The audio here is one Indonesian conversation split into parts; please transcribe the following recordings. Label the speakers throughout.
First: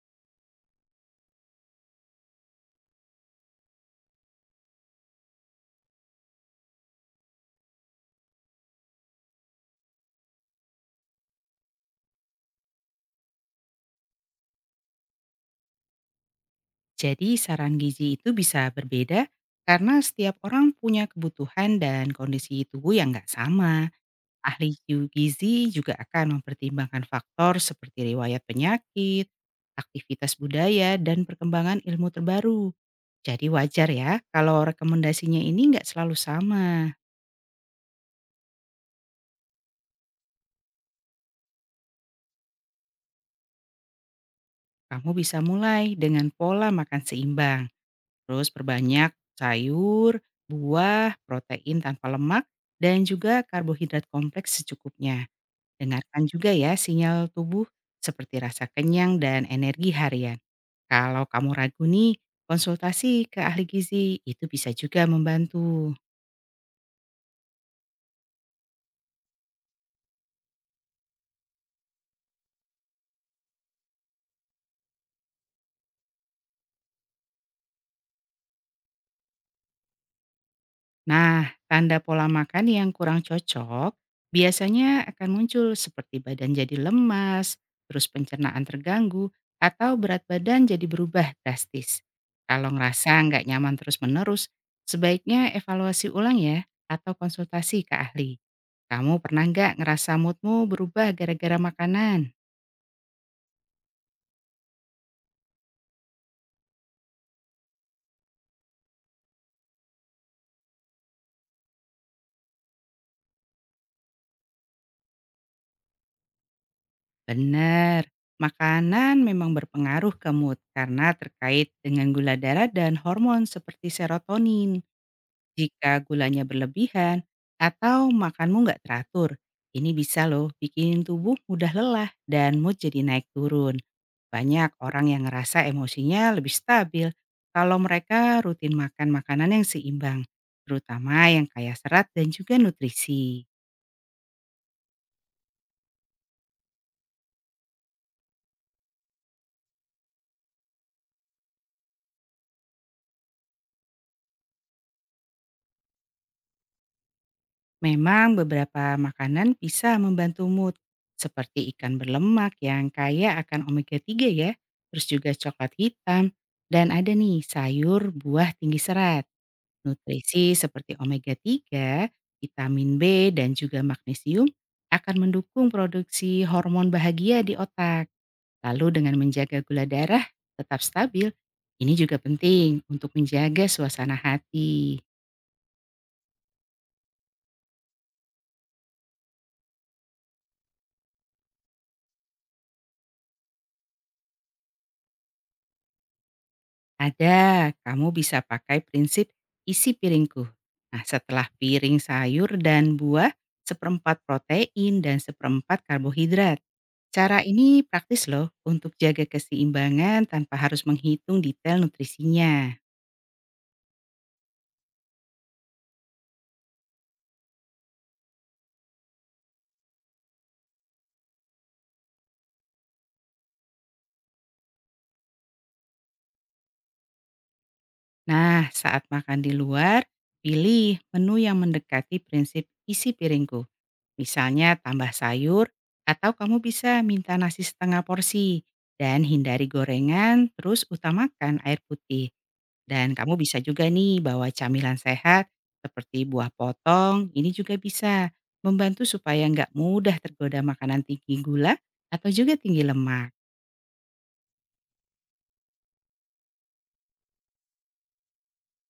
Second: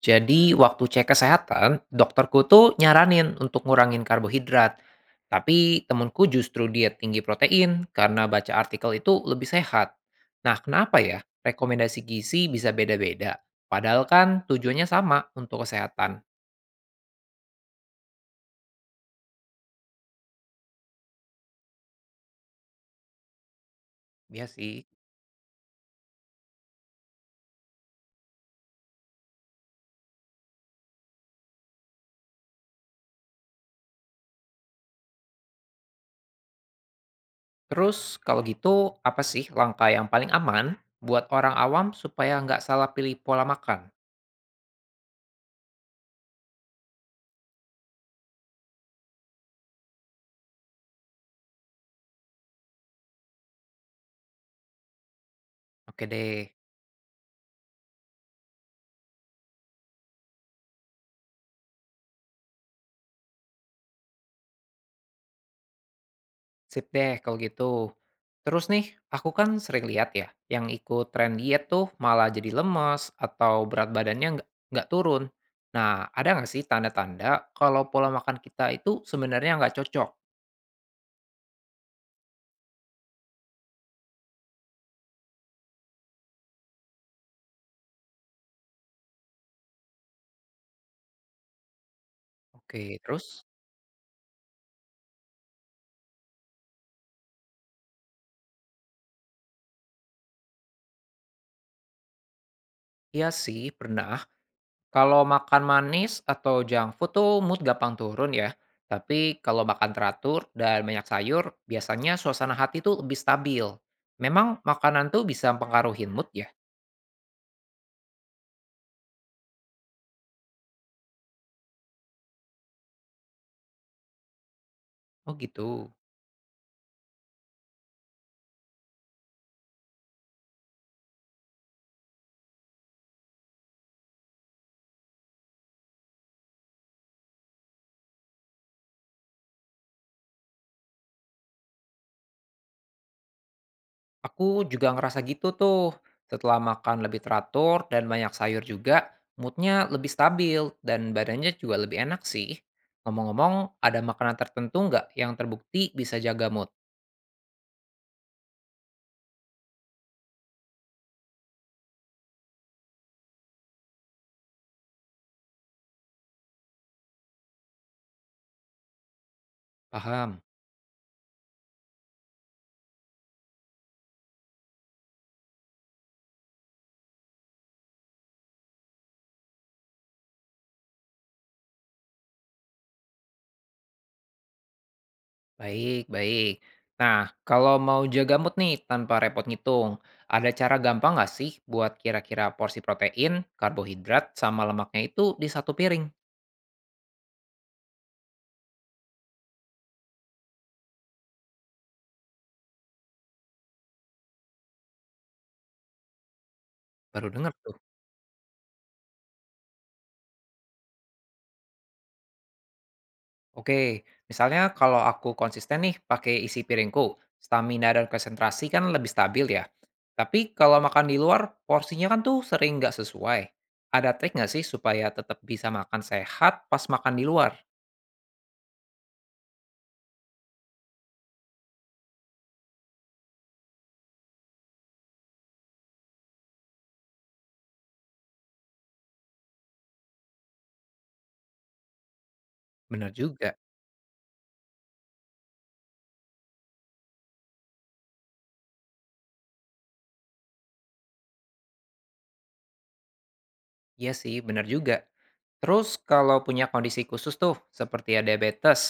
Speaker 1: Jadi waktu cek kesehatan, dokterku tuh nyaranin untuk ngurangin karbohidrat. Tapi temenku justru diet tinggi protein karena baca artikel itu lebih sehat. Nah kenapa ya rekomendasi gizi bisa beda-beda? Padahal kan tujuannya sama untuk kesehatan.
Speaker 2: Jadi saran gizi itu bisa berbeda karena setiap orang punya kebutuhan dan kondisi tubuh yang nggak sama.
Speaker 1: Iya
Speaker 2: Ahli
Speaker 1: sih.
Speaker 2: gizi juga akan mempertimbangkan faktor seperti riwayat penyakit, aktivitas budaya, dan perkembangan ilmu terbaru. Jadi wajar ya kalau rekomendasinya ini nggak selalu sama.
Speaker 1: Terus kalau gitu apa sih langkah yang paling aman buat orang awam supaya nggak salah pilih pola makan?
Speaker 2: Kamu bisa mulai dengan pola makan seimbang. Terus perbanyak sayur, buah, protein tanpa lemak, dan juga karbohidrat kompleks secukupnya.
Speaker 1: Oke
Speaker 2: Dengarkan
Speaker 1: deh.
Speaker 2: juga ya sinyal tubuh seperti rasa kenyang dan energi harian. Kalau kamu ragu nih, konsultasi ke ahli gizi itu bisa juga membantu.
Speaker 1: Sip deh kalau gitu. Terus nih, aku kan sering lihat ya, yang ikut tren diet tuh malah jadi lemes atau berat badannya nggak turun. Nah, ada nggak sih tanda-tanda kalau pola makan kita itu sebenarnya nggak cocok?
Speaker 2: Nah, tanda pola makan yang kurang cocok biasanya akan muncul seperti badan jadi lemas, terus pencernaan terganggu, atau berat badan jadi berubah drastis. Kalau
Speaker 1: Oke,
Speaker 2: ngerasa
Speaker 1: terus?
Speaker 2: nggak nyaman terus-menerus, sebaiknya evaluasi ulang ya, atau konsultasi ke ahli. Kamu pernah nggak ngerasa moodmu berubah gara-gara makanan?
Speaker 1: Iya sih, pernah. Kalau makan manis atau junk food tuh mood gampang turun ya. Tapi kalau makan teratur dan banyak sayur, biasanya suasana hati tuh lebih stabil. Memang makanan tuh bisa mempengaruhi mood ya?
Speaker 2: Bener, makanan memang berpengaruh ke mood karena terkait dengan gula darah dan hormon seperti serotonin.
Speaker 1: Oh gitu.
Speaker 2: Jika gulanya berlebihan atau makanmu nggak teratur, ini bisa loh bikin tubuh mudah lelah dan mood jadi naik turun. Banyak orang yang ngerasa emosinya lebih stabil kalau mereka rutin makan makanan yang seimbang, terutama yang kaya serat dan juga nutrisi.
Speaker 1: Aku juga ngerasa gitu tuh. Setelah makan lebih teratur dan banyak sayur juga, moodnya lebih stabil dan badannya juga lebih enak sih. Ngomong-ngomong, ada makanan tertentu nggak yang terbukti bisa jaga mood?
Speaker 2: Memang beberapa makanan bisa membantu mood, seperti ikan berlemak yang kaya akan omega 3 ya, terus juga coklat hitam, dan ada nih sayur buah tinggi serat.
Speaker 1: Paham?
Speaker 2: Nutrisi seperti omega 3, vitamin B, dan juga magnesium akan mendukung produksi hormon bahagia di otak. Lalu dengan menjaga gula darah tetap stabil, ini juga penting untuk menjaga suasana hati.
Speaker 1: Baik, baik. Nah, kalau mau jaga mood nih tanpa repot ngitung, ada cara gampang nggak sih buat kira-kira porsi protein, karbohidrat, sama lemaknya itu di satu piring?
Speaker 2: Ada, kamu bisa pakai prinsip isi piringku. Nah, setelah piring sayur dan buah, seperempat protein dan seperempat karbohidrat.
Speaker 1: Baru
Speaker 2: Cara
Speaker 1: denger tuh.
Speaker 2: ini praktis loh untuk jaga keseimbangan tanpa harus menghitung detail nutrisinya.
Speaker 1: Oke, misalnya kalau aku konsisten nih pakai isi piringku, stamina dan konsentrasi kan lebih stabil ya. Tapi kalau makan di luar, porsinya kan tuh sering nggak sesuai. Ada trik nggak sih supaya tetap bisa makan sehat pas makan di luar?
Speaker 2: Nah, saat makan di luar, pilih menu yang mendekati prinsip isi piringku. Misalnya tambah sayur, atau kamu bisa minta nasi setengah porsi. Dan hindari gorengan, terus utamakan air putih.
Speaker 1: Bener
Speaker 2: Dan kamu
Speaker 1: juga.
Speaker 2: bisa juga nih bawa camilan sehat seperti buah potong, ini juga bisa membantu supaya nggak mudah tergoda makanan tinggi gula atau juga tinggi lemak.
Speaker 1: Iya sih, bener juga. Terus kalau punya kondisi khusus tuh, seperti ya diabetes,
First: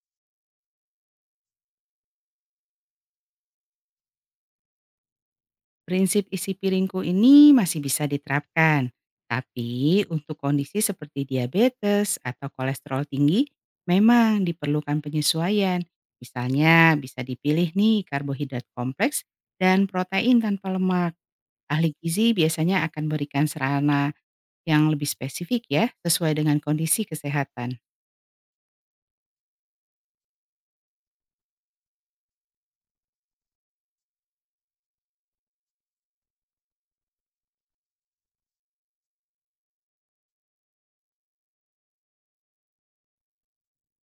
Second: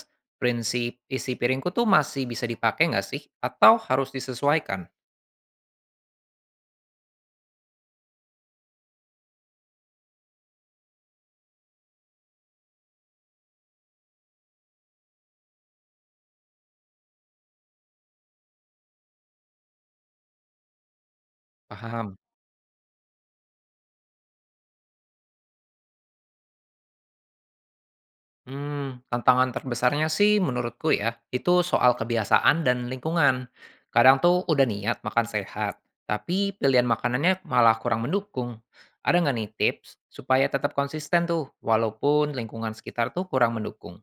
Speaker 1: prinsip isi piringku tuh masih bisa dipakai nggak sih? Atau harus disesuaikan?
Speaker 2: Prinsip isi piringku ini masih bisa diterapkan, tapi untuk kondisi seperti diabetes atau kolesterol tinggi memang diperlukan penyesuaian. Misalnya bisa dipilih nih karbohidrat kompleks dan protein tanpa lemak. Ahli
Speaker 1: Paham.
Speaker 2: gizi biasanya akan berikan sarana yang lebih spesifik ya, sesuai dengan kondisi kesehatan.
Speaker 1: Mmm, tantangan terbesarnya sih menurutku ya, itu soal kebiasaan dan lingkungan. Kadang tuh udah niat makan sehat, tapi pilihan makanannya malah kurang mendukung. Ada nggak nih tips supaya tetap konsisten tuh walaupun lingkungan sekitar tuh kurang mendukung?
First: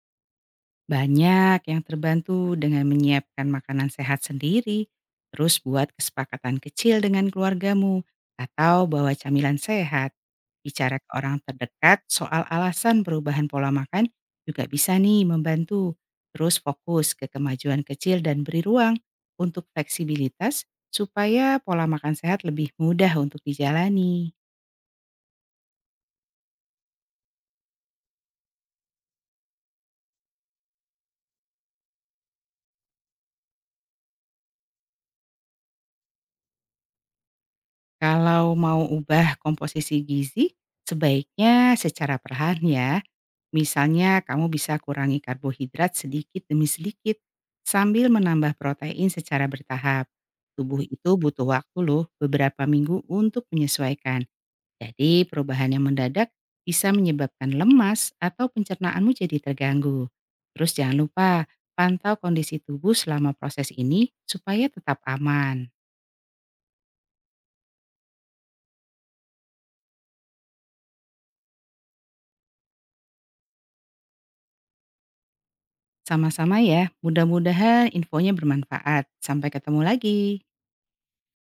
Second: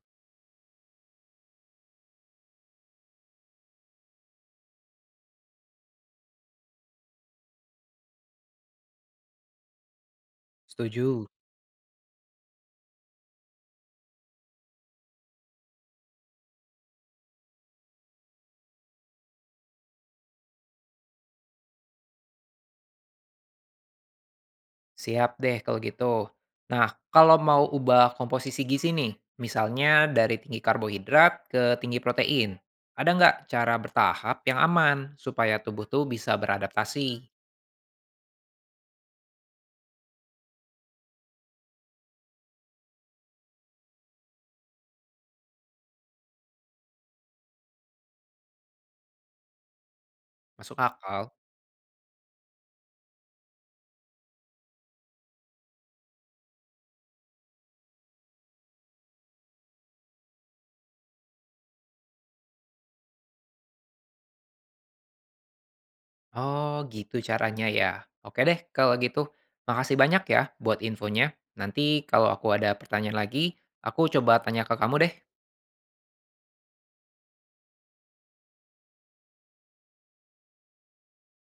Speaker 2: Banyak yang terbantu dengan menyiapkan makanan sehat sendiri, terus buat kesepakatan kecil dengan keluargamu, atau bawa camilan sehat. Bicara ke
Speaker 1: Setuju.
Speaker 2: orang terdekat soal alasan perubahan pola makan juga bisa nih membantu. Terus fokus ke kemajuan kecil dan beri ruang untuk fleksibilitas supaya pola makan sehat lebih mudah untuk dijalani.
Speaker 1: Siap deh kalau gitu. Nah, kalau mau ubah komposisi gizi nih, misalnya dari tinggi karbohidrat ke tinggi protein, ada nggak cara bertahap yang aman supaya tubuh tuh bisa beradaptasi?
Speaker 2: Kalau mau ubah komposisi gizi, sebaiknya secara perlahan ya. Misalnya kamu bisa kurangi karbohidrat sedikit demi sedikit sambil menambah protein secara bertahap.
Speaker 1: Masuk
Speaker 2: Tubuh itu
Speaker 1: akal.
Speaker 2: butuh waktu loh beberapa minggu untuk menyesuaikan. Jadi perubahan yang mendadak bisa menyebabkan lemas atau pencernaanmu jadi terganggu. Terus jangan lupa pantau kondisi tubuh selama proses ini supaya tetap aman.
Speaker 1: Oh, gitu caranya ya. Oke deh, kalau gitu. Makasih banyak ya buat infonya. Nanti kalau aku ada pertanyaan lagi, aku coba tanya ke kamu deh.
Speaker 2: Sama-sama ya, mudah-mudahan infonya bermanfaat. Sampai ketemu lagi.